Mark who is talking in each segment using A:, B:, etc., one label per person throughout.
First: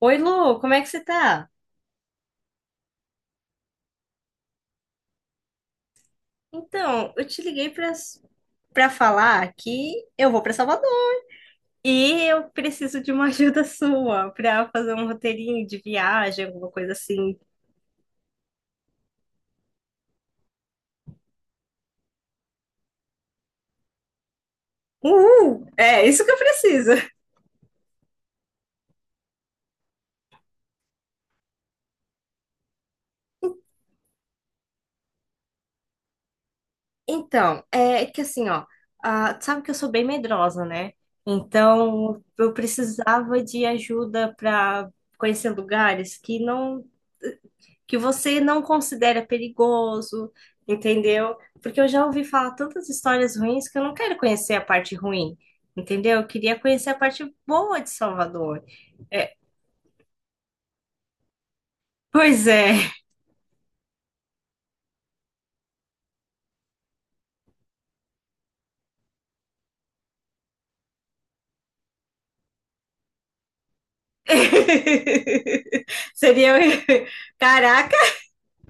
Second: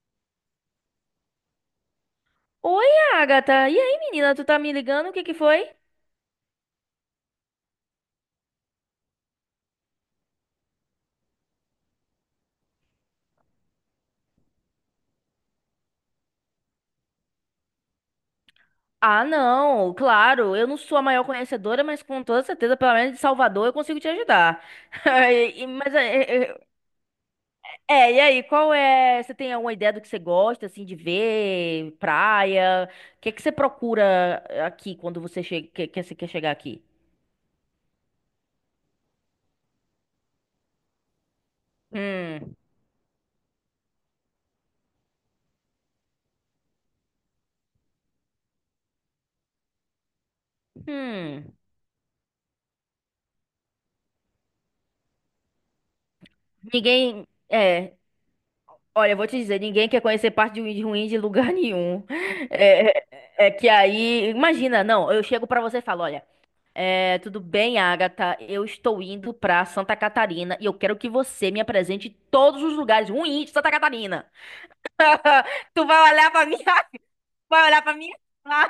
A: Oi, Lu, como é que você tá?
B: Oi, Agatha. E aí, menina, tu tá me ligando? O que que foi?
A: Então, eu te liguei para falar que eu vou para Salvador e eu preciso de uma ajuda sua para fazer um roteirinho de viagem, alguma coisa assim.
B: Ah, não, claro, eu não sou a maior conhecedora, mas com toda certeza, pelo menos de Salvador, eu consigo te ajudar.
A: Uhul!
B: Mas
A: É isso que eu
B: é, é,
A: preciso.
B: é, é, e aí, qual é? Você tem alguma ideia do que você gosta, assim, de ver? Praia? O que que você procura aqui quando você chega, que você quer chegar aqui?
A: Então, é que assim, ó, ah, sabe que eu sou bem medrosa, né? Então, eu
B: Hum,
A: precisava de ajuda para conhecer lugares que você não considera perigoso, entendeu?
B: hum.
A: Porque eu já ouvi falar tantas histórias ruins que eu não quero conhecer a parte ruim, entendeu? Eu queria conhecer a parte
B: Ninguém.
A: boa de
B: É.
A: Salvador.
B: Olha, eu vou
A: É,
B: te dizer, ninguém quer conhecer parte de ruim ruim de lugar nenhum.
A: pois é.
B: É, é que aí, imagina, não, eu chego pra você e falo, olha, tudo bem, Agatha, eu estou indo pra Santa Catarina e eu quero que você me apresente todos os lugares ruins de Santa Catarina. Tu vai olhar pra
A: Seria.
B: minha, vai olhar pra
A: Caraca!
B: minha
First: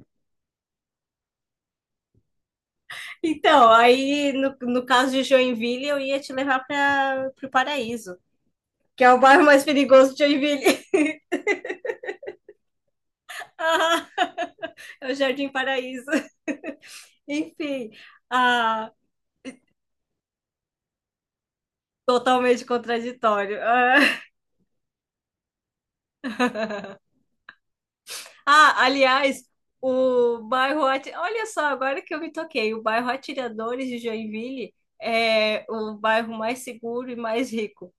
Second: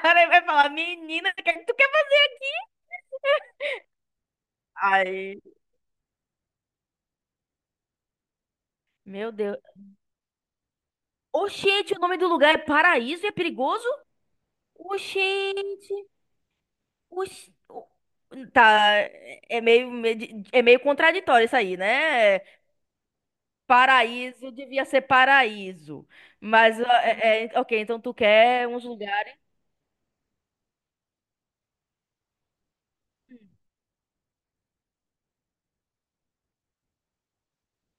B: cara e vai falar, menina, o que é que tu quer fazer?
A: Então, aí no, no caso de
B: Ai,
A: Joinville, eu ia te levar para o Paraíso, que é o
B: meu
A: bairro
B: Deus.
A: mais perigoso de Joinville.
B: Oxente, o nome do lugar é Paraíso e é perigoso?
A: Ah, é o Jardim
B: Oxente.
A: Paraíso.
B: Oxi,
A: Enfim, ah,
B: Tá, é meio contraditório isso aí, né?
A: totalmente contraditório. Ah.
B: Paraíso devia ser paraíso. Mas, ó, ok, então tu quer
A: Ah,
B: uns lugares.
A: aliás, Olha só, agora que eu me toquei, o bairro Atiradores de Joinville é o bairro mais seguro e mais rico.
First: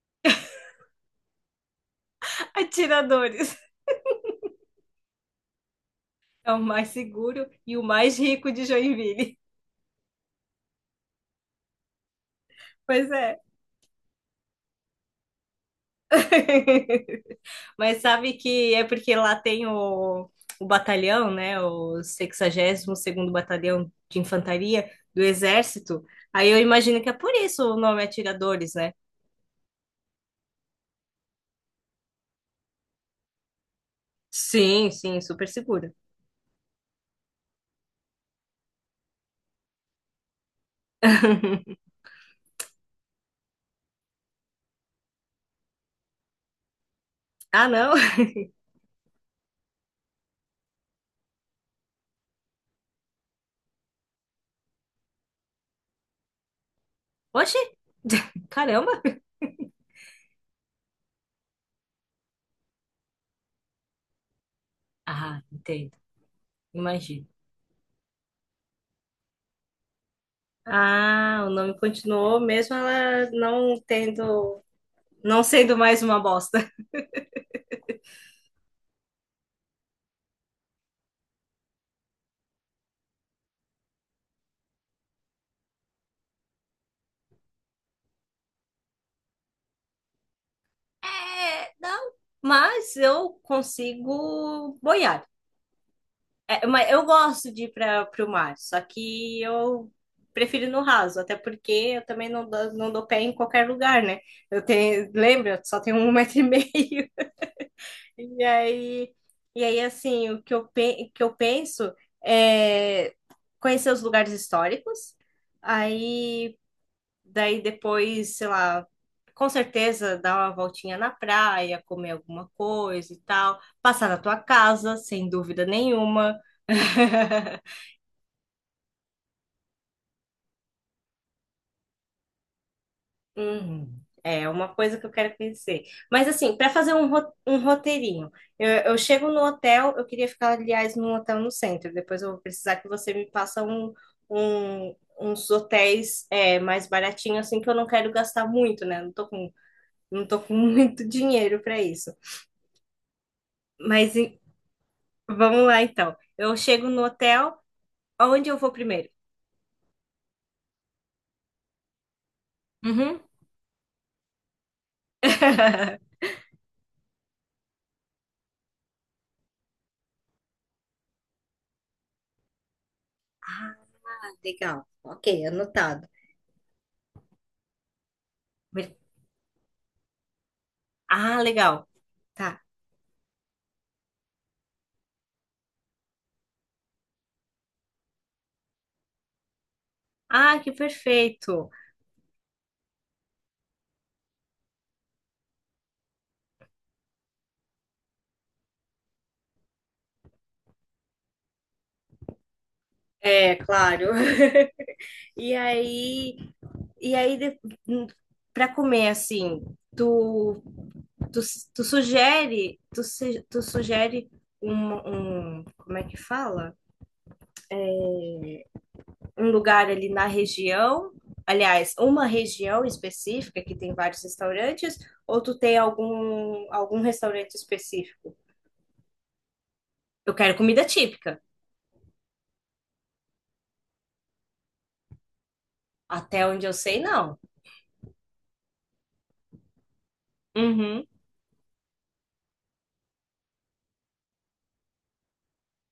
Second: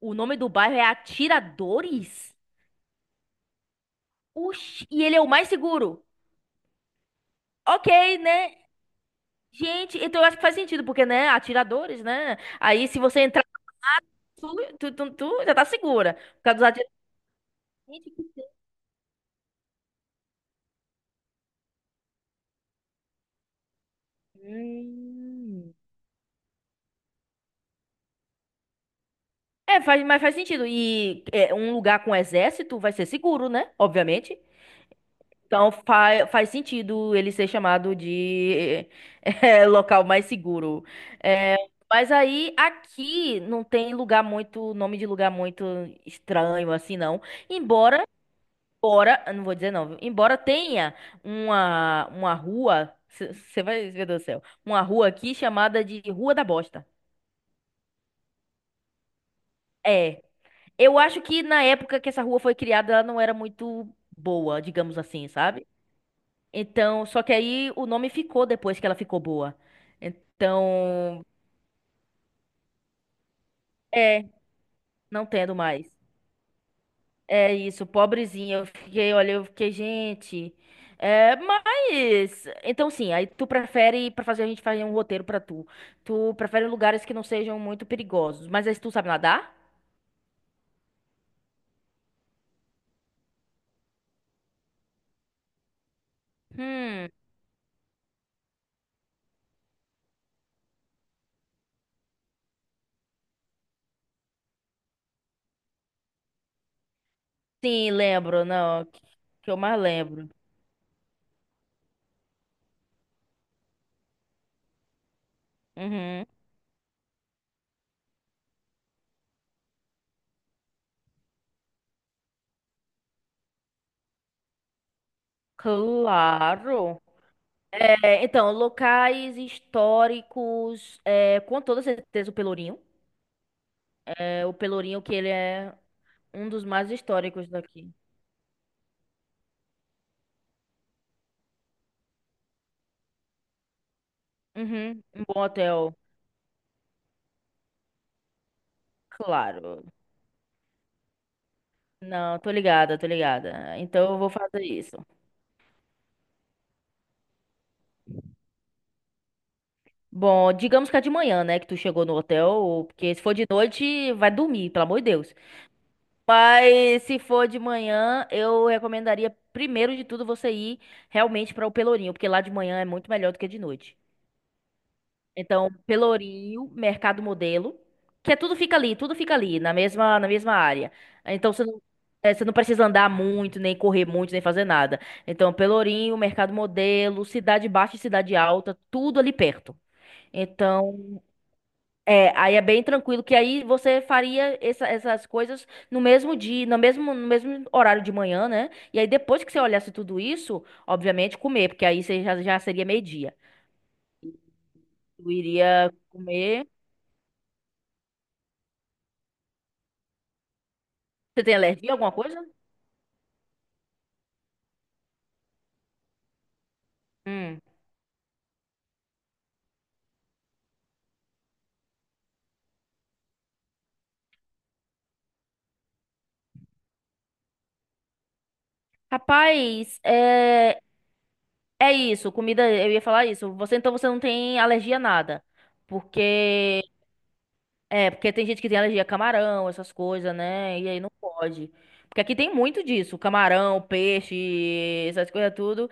B: O nome do bairro é Atiradores?
A: Atiradores
B: Oxi, e ele é o mais seguro.
A: é o mais seguro e o
B: Ok,
A: mais rico
B: né?
A: de Joinville.
B: Gente, então eu acho que faz sentido, porque, né? Atiradores, né? Aí se
A: Pois
B: você
A: é.
B: entrar, tu, tu já tá segura. Por causa dos atiradores.
A: Mas
B: Gente.
A: sabe que é porque lá tem o batalhão, né? O 62 segundo Batalhão de Infantaria do
B: Hum.
A: Exército. Aí eu imagino que é por isso o nome Atiradores, né?
B: É, faz, mas faz sentido. E um lugar com exército vai ser seguro, né? Obviamente.
A: Sim, sim, super
B: Então
A: seguro.
B: fa faz sentido ele ser chamado de local mais seguro. É, mas aí aqui não tem nome de lugar muito estranho assim, não.
A: Ah, não?
B: Embora, embora, eu não vou dizer não, viu? Embora tenha uma rua, você vai ver do céu, uma rua aqui chamada de Rua da Bosta.
A: Oxi! Caramba!
B: É. Eu acho que na época que essa rua foi criada, ela não era muito boa, digamos assim,
A: Ah,
B: sabe?
A: entendo.
B: Então, só
A: Imagino.
B: que aí o nome ficou depois que ela ficou boa. Então,
A: Ah, o nome continuou mesmo ela não
B: é,
A: tendo,
B: não
A: não
B: tendo
A: sendo
B: mais.
A: mais uma bosta.
B: É isso, pobrezinha. Eu fiquei, olha, eu fiquei, gente. É, mas. Então, sim, aí tu prefere, pra fazer a gente fazer um roteiro pra tu. Tu prefere lugares que não sejam muito perigosos. Mas aí tu sabe nadar?
A: É, não, mas eu consigo boiar. É, mas eu
B: Hum,
A: gosto de ir para o mar, só que eu prefiro no raso, até porque eu também não dou pé em qualquer lugar, né? Eu tenho, lembra, só tenho um metro e meio.
B: sim,
A: E
B: lembro, não.
A: aí,
B: Que eu
A: e
B: mais
A: aí
B: lembro.
A: assim, o que eu, pe- que eu penso é conhecer os lugares históricos,
B: Uhum.
A: aí daí depois, sei lá, com certeza dar uma voltinha na praia, comer alguma coisa e tal, passar na tua casa, sem dúvida nenhuma.
B: Claro. É, então, locais históricos, com toda certeza o Pelourinho.
A: Uhum.
B: É,
A: É
B: o
A: uma coisa
B: Pelourinho
A: que eu
B: que ele
A: quero
B: é
A: conhecer. Mas
B: um
A: assim,
B: dos
A: para
B: mais
A: fazer
B: históricos
A: um
B: daqui.
A: roteirinho, eu chego no hotel, eu queria ficar, aliás, num hotel no centro. Depois eu vou precisar que você me passa
B: Uhum, um bom
A: uns
B: hotel,
A: hotéis é, mais baratinhos, assim, que eu não quero gastar muito, né?
B: claro.
A: Não tô com muito dinheiro para isso.
B: Não, tô ligada, tô ligada. Então
A: Mas
B: eu vou
A: e-
B: fazer isso.
A: vamos lá então. Eu chego no hotel, aonde eu vou primeiro?
B: Bom, digamos que é de manhã, né, que tu chegou no hotel, porque
A: Uhum.
B: se for de noite, vai dormir, pelo amor de Deus. Mas se for de manhã, eu recomendaria primeiro de tudo você ir realmente para o Pelourinho, porque lá de manhã é muito melhor do que de
A: Ah,
B: noite.
A: legal. Ok,
B: Então,
A: anotado.
B: Pelourinho, Mercado Modelo, que é tudo fica ali, na mesma área.
A: Ah,
B: Então,
A: legal.
B: você não precisa andar muito, nem correr muito, nem fazer nada. Então, Pelourinho, Mercado Modelo, Cidade Baixa e Cidade Alta, tudo ali perto.
A: Ah, que
B: Então,
A: perfeito.
B: aí é bem tranquilo, que aí você faria essas coisas no mesmo dia, no mesmo horário de manhã, né? E aí depois que você olhasse tudo isso, obviamente comer, porque aí você já seria meio-dia.
A: É, claro.
B: Eu
A: E
B: iria
A: aí,
B: comer.
A: e aí de- pra comer assim, tu, tu,
B: Você tem
A: tu
B: alergia a alguma coisa?
A: sugere, tu, se- tu sugere como é que fala?
B: Hum.
A: Um lugar ali na região, aliás, uma região específica que tem vários restaurantes, ou tu tem algum restaurante específico?
B: Rapaz,
A: Eu quero
B: é,
A: comida típica.
B: é isso, comida, eu ia falar isso. Você então você não tem alergia a nada.
A: Até onde eu
B: Porque
A: sei, não.
B: porque tem gente que tem alergia a camarão, essas coisas, né? E aí
A: Uhum.
B: não pode. Porque aqui tem muito disso, camarão, peixe, essas coisas tudo.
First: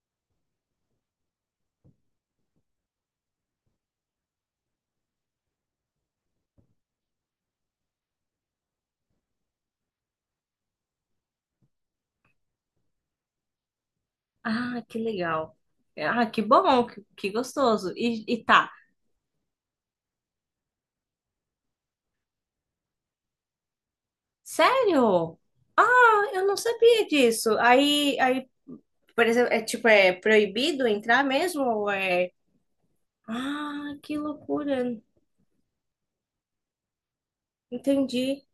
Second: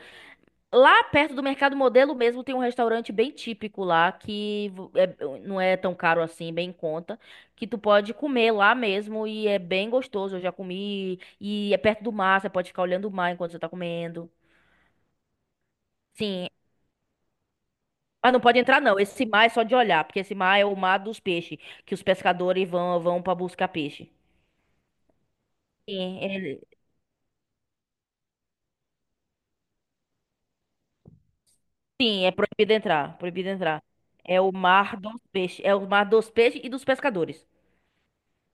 B: Lá perto do Mercado Modelo mesmo tem um restaurante bem típico lá que não é tão caro assim, bem em conta, que tu pode comer lá mesmo e é bem gostoso. Eu já comi e é perto do mar, você pode ficar olhando o mar enquanto você tá comendo.
A: Ah, que legal. Ah, que
B: Sim.
A: bom, que gostoso.
B: Mas não
A: E
B: pode
A: tá,
B: entrar, não. Esse mar é só de olhar, porque esse mar é o mar dos peixes, que os pescadores vão para buscar peixe.
A: sério?
B: Sim,
A: Ah, eu não sabia disso. Por exemplo, é tipo, é proibido entrar mesmo? Ou
B: sim,
A: é...
B: é proibido entrar, proibido entrar.
A: Ah, que
B: É o mar
A: loucura.
B: dos peixes, é o mar dos peixes e dos pescadores.
A: Entendi,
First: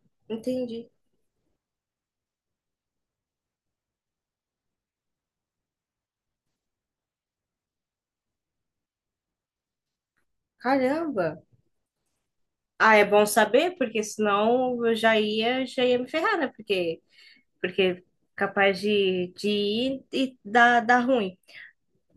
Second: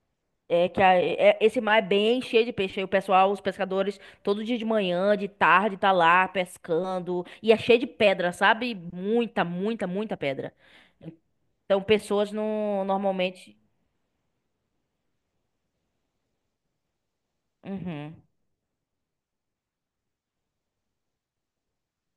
B: É que
A: entendi.
B: esse mar é bem cheio de peixe. Aí o pessoal, os pescadores, todo dia de manhã, de tarde, tá lá pescando. E é cheio de pedra, sabe? Muita, muita, muita pedra.
A: Caramba.
B: Então, pessoas não,
A: Ah, é bom
B: normalmente.
A: saber, porque senão já ia me ferrar, né? Porque
B: Uhum,
A: capaz de ir e dar ruim.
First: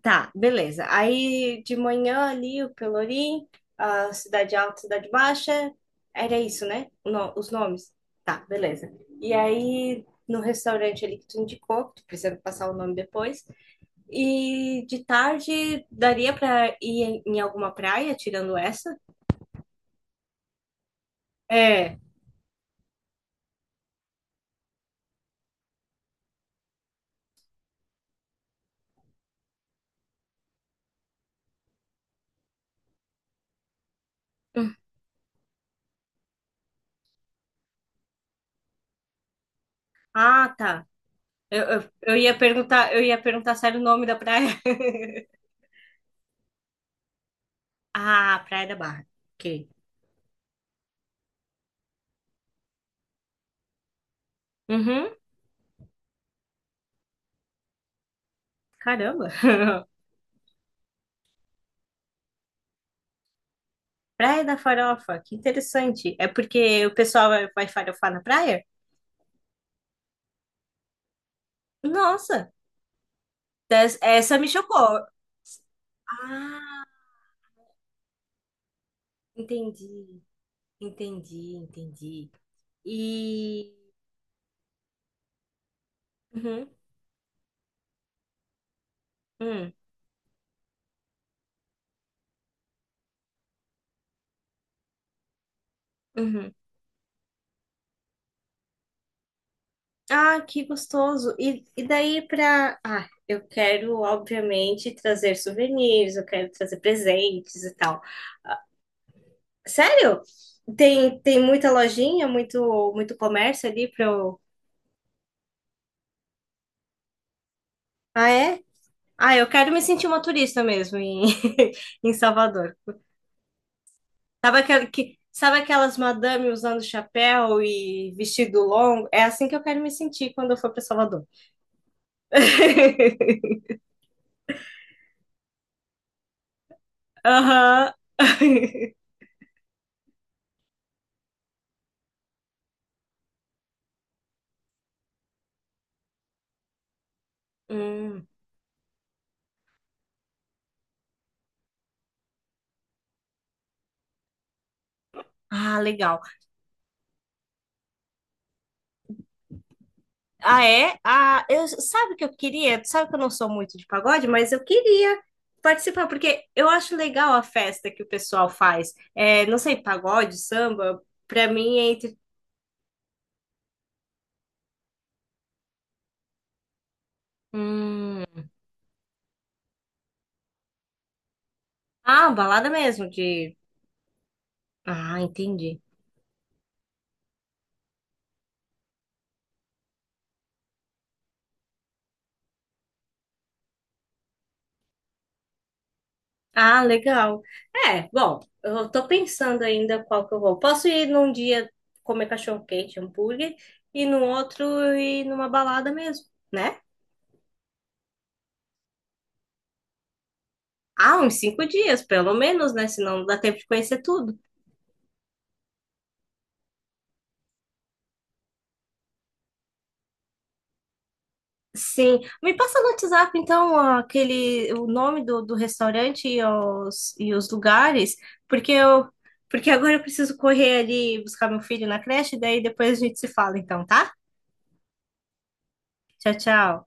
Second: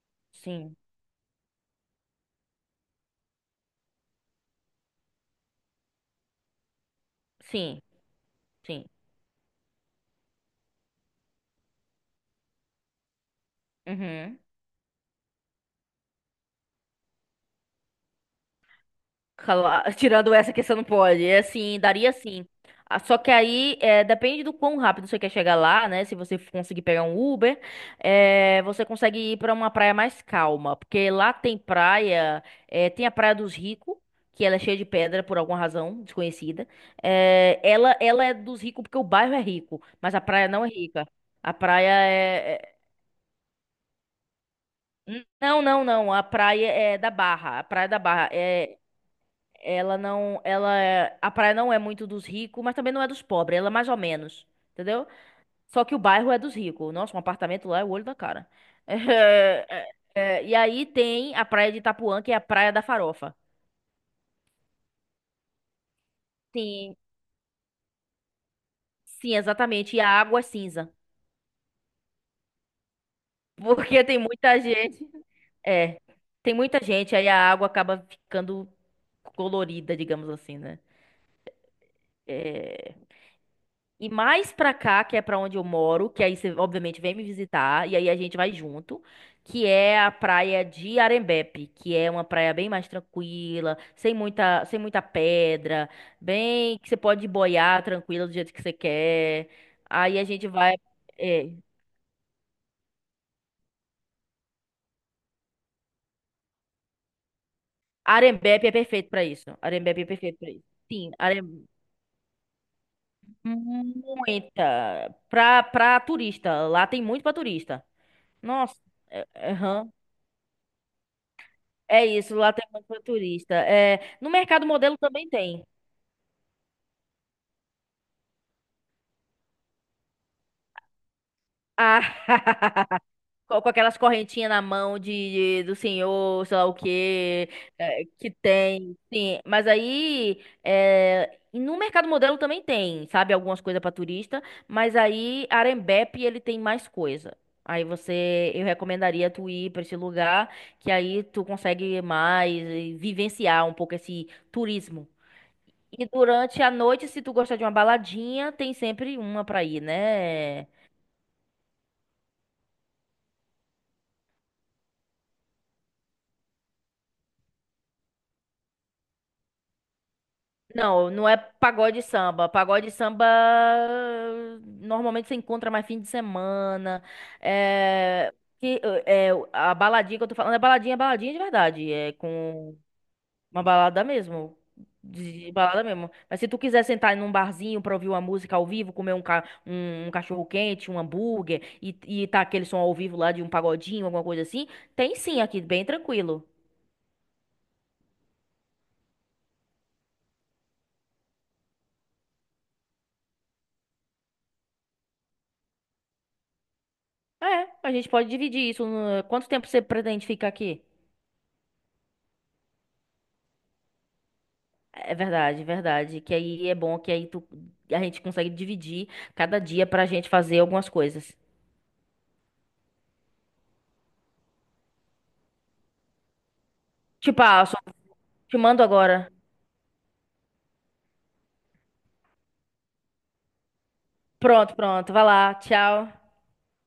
A: Tá,
B: sim,
A: beleza. Aí de manhã ali o Pelourinho, a Cidade Alta, Cidade Baixa, era isso, né? O no- os
B: sim,
A: nomes. Tá,
B: sim.
A: beleza. E aí no restaurante ali que tu indicou, que tu precisa passar o nome depois.
B: Uhum.
A: E de tarde daria pra ir em alguma praia, tirando essa?
B: Tirando essa que você não pode. É assim,
A: É.
B: daria sim. Ah, só que aí depende do quão rápido você quer chegar lá, né? Se você conseguir pegar um Uber, você consegue ir para uma praia mais calma. Porque lá tem praia, tem a Praia dos Ricos, que ela é cheia de pedra por alguma razão desconhecida. É, ela é dos ricos porque o bairro é rico, mas a praia
A: Ah,
B: não é
A: tá.
B: rica. A praia é. é-
A: Eu ia perguntar se era o nome da praia.
B: Não, não, não. A praia é da Barra. A praia da Barra.
A: Ah, Praia da
B: É,
A: Barra. Ok.
B: Ela não, a praia não é muito dos ricos, mas também não é dos pobres, ela é mais ou menos, entendeu?
A: Uhum.
B: Só que o bairro é dos ricos. Nossa, um apartamento lá é o olho da cara.
A: Caramba.
B: É, e aí tem a praia de Itapuã, que é a praia da farofa.
A: Praia da Farofa, que interessante. É porque o
B: Sim,
A: pessoal vai farofar na praia?
B: sim, exatamente. E a água é cinza,
A: Nossa,
B: porque tem
A: essa me
B: muita gente.
A: chocou.
B: É, tem muita
A: Ah,
B: gente, aí a água acaba ficando colorida,
A: entendi,
B: digamos assim, né?
A: entendi.
B: É,
A: E.
B: E mais pra cá, que é pra onde eu moro, que aí você
A: Uhum,
B: obviamente vem me visitar, e aí a gente vai junto, que
A: uhum,
B: é a praia de Arembepe, que é uma praia bem mais tranquila, sem muita pedra,
A: uhum.
B: bem que você pode boiar tranquila do jeito que você quer. Aí a
A: Ah,
B: gente
A: que
B: vai.
A: gostoso.
B: É,
A: E daí pra. Ah, eu quero, obviamente, trazer souvenirs, eu quero trazer presentes e tal.
B: Arembepe é perfeito pra isso. Arembepe é
A: Sério?
B: perfeito pra isso. Sim,
A: Tem
B: Arembepe.
A: muita lojinha, muito comércio ali pra eu.
B: Muita. Pra turista. Lá tem muito pra turista.
A: Ah, é?
B: Nossa.
A: Ah, eu quero me
B: Aham.
A: sentir uma turista mesmo em,
B: É
A: em
B: isso, lá tem
A: Salvador.
B: muito pra turista. É, no
A: Sabe,
B: Mercado Modelo também
A: sabe
B: tem.
A: aquelas madame usando chapéu e vestido longo? É assim que eu quero me sentir quando eu for para Salvador.
B: Ah, com aquelas correntinhas na mão do senhor, sei lá o quê,
A: Aham.
B: que tem, sim. Mas aí, e no Mercado Modelo também tem, sabe, algumas coisas para turista, mas aí Arembepe ele tem mais coisa. Aí
A: Hum.
B: você, eu recomendaria tu ir para esse lugar, que aí tu consegue mais vivenciar um pouco esse turismo.
A: Ah,
B: E
A: legal.
B: durante a noite, se tu gostar de uma baladinha, tem sempre uma pra ir,
A: Ah,
B: né?
A: é? Ah, eu, sabe o que eu queria? Tu Sabe que eu não sou muito de pagode, mas eu queria participar, porque eu acho legal a festa que o pessoal faz. É, não sei, pagode, samba,
B: Não, não é
A: pra mim é
B: pagode e
A: entre.
B: samba. Pagode e samba normalmente você encontra mais fim de semana.
A: Hum.
B: É que a baladinha que eu tô falando é baladinha, baladinha de verdade. É
A: Ah, balada
B: com
A: mesmo, de
B: Uma balada mesmo.
A: Ah,
B: De
A: entendi.
B: balada mesmo. Mas se tu quiser sentar num barzinho pra ouvir uma música ao vivo, comer um cachorro quente, um hambúrguer e tá aquele som ao vivo lá de um pagodinho, alguma coisa assim, tem sim aqui, bem tranquilo.
A: Ah, legal. É, bom, eu tô pensando ainda qual que eu vou. Posso ir num dia comer cachorro-quente, hambúrguer, e no outro ir numa balada mesmo, né?
B: É, a gente pode dividir isso. Quanto tempo você pretende ficar aqui?
A: Ah, uns cinco dias, pelo menos, né? Senão não dá tempo de conhecer tudo.
B: É verdade, verdade. Que aí é bom que a gente consegue dividir cada dia pra gente fazer algumas coisas.
A: Sim. Me passa no WhatsApp, então, aquele, o nome do, do restaurante
B: Te
A: e os
B: passo,
A: lugares,
B: te
A: porque
B: mando
A: eu,
B: agora.
A: porque agora eu preciso correr ali buscar meu filho na creche, daí depois a gente se fala, então, tá?
B: Pronto, pronto. Vai lá, tchau.
A: Tchau, tchau.